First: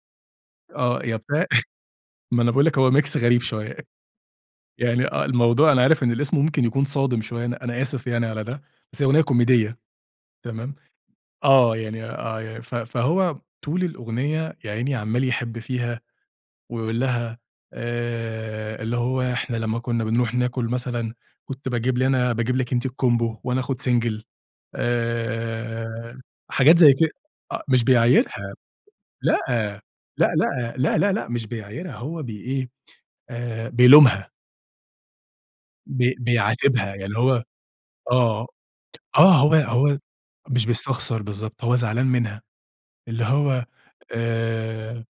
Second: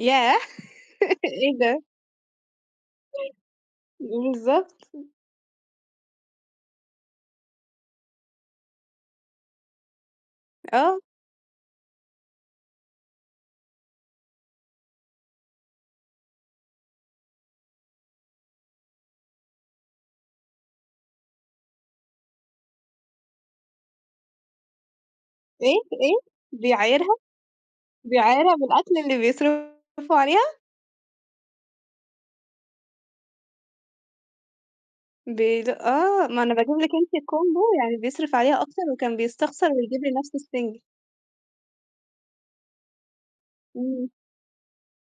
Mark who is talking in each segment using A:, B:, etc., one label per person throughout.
A: ياه!
B: آه، يا بتاع
A: إيه ده؟
B: ما أنا باقول لِك هو Mix غريب شوية،
A: بالضبط.
B: يعني آه الموضوع أنا عارف إن الاسم ممكن يكون صادم شوية أنا أنا آسف يعني على ده، بس هي أغنية كوميدية تمام،
A: آه.
B: آه، يعني آه، ف فهو طول الأغنية يا عيني عمّال يحب فيها ويقول لها آآ، اللي هو إحنا لما كنا بنروح ناكل مثلًا كنت باجيب لنا أنا باجيب لِك أنتِ الCombo وأنا آخد single
A: إيه؟ إيه؟
B: آآ، حاجات زي ك
A: بيعايرها؟
B: أ مش
A: بيعايرها
B: بيعايرها
A: بالأكل اللي
B: لأ،
A: بيصرفه
B: لأ،
A: عليها؟
B: لأ، لأ، لأ، لأ، مش بيعايرها هو بي إيه آآ بيلومها.
A: بي
B: بي
A: آه، ما أنا باجيب
B: بيعاتبها،
A: لك
B: يعني اللي
A: أنتِ
B: هو
A: Combo يعني بيصرف
B: آه،
A: عليها أكتر وكان
B: آه، هو
A: بيستخسر
B: هو
A: ويجيب لنفسه
B: مش
A: الSingle.
B: بيستخسر بالضبط هو زعلان منها، اللي هو
A: إمم.
B: آآ،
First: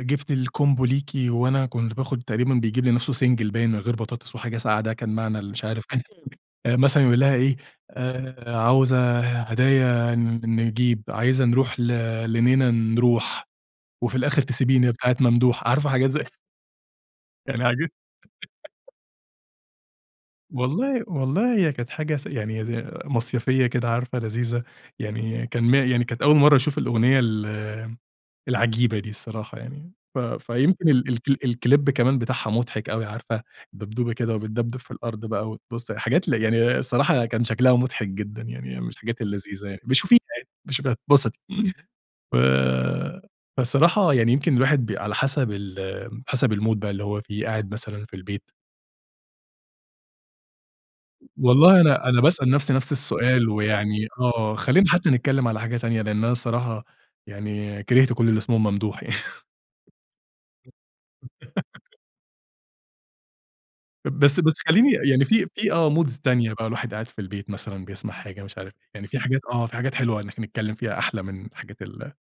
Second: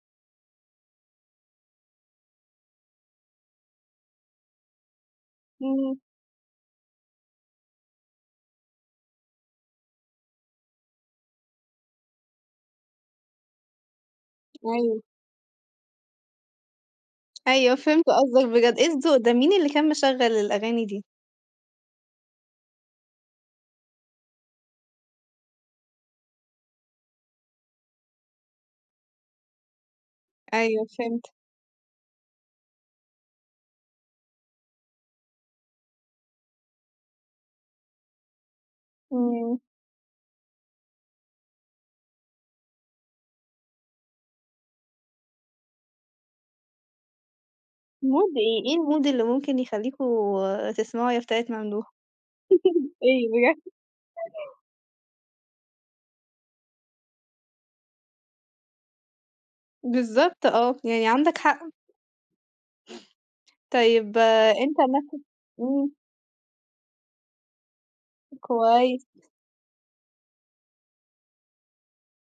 B: جِبت الCombo ليكِ وأنا كنت باخد تقريبًا بيجيب لنفسه single باين من غير بطاطس وحاجة ساقعة ده كان معنى المش عارف
A: إمم.
B: آآ، مثلًا يقول لها إيه آآ، عاوزة هدايا نجيب عايزة نروح ل لنينه نروح، وفي الآخر تسيبيني يا
A: أيوه.
B: بتاعة ممدوح عارفة حاجات زي.
A: أيوه
B: يعني
A: فهِمت قصدك بجد، إيه
B: [unintelligible]
A: الذوق ده، مين اللي كان مشغل الأغاني دي؟
B: والله والله هي كانت حاجة س يعني ي مصيفية كده عارفة لذيذة، يعني كان م يعني كانت أول مرة أشوف الأغنية ال العجيبة دي الصراحة يعني ف
A: أيوه
B: فيمكن ال
A: فهِمت.
B: الك الClip كمان بتاعها مضحك أوي عارفة دبدوبة كده وبتدبدب في الأرض بقى وتبُص حاجات ل يعني الصراحة كان شكلها مضحك جدًا، يعني من الحاجات
A: إمم.
B: اللذيذة يعني ابقي شوفيها يعني ابقي شوفيها هتتبسطي، ف فالصراحة يعني يمكن الواحد ب على حسب ال حسب الMood بقى اللي هو فيه قاعد مثلًا في
A: Mood
B: البيت.
A: إيه، إيه الMood اللي ممكن يخليكم تسمعوا يا بتاعة
B: والله
A: ممدوح؟
B: أنا أنا باسأل نفسي نفس
A: إيه
B: السؤال
A: بجد.
B: ويعني آه خلينا حتى نتكلم على حاجة تانية لأن أنا الصراحة يعني كرهت كل اللي اسمهم ممدوح يعني.
A: بالضبط آه، يعني عندك حق. طيب
B: بس
A: آآ،
B: بس
A: أنت
B: خليني
A: مثلًا
B: يعني في في آه
A: إمم.
B: moods تانية بقى الواحد قاعد في البيت مثلًا بيسمع حاجة مش عارف
A: كويس.
B: يعني في حاجات آه، في حاجات حلوة إن إحنا نتكلم فيها أحلى من حاجات ال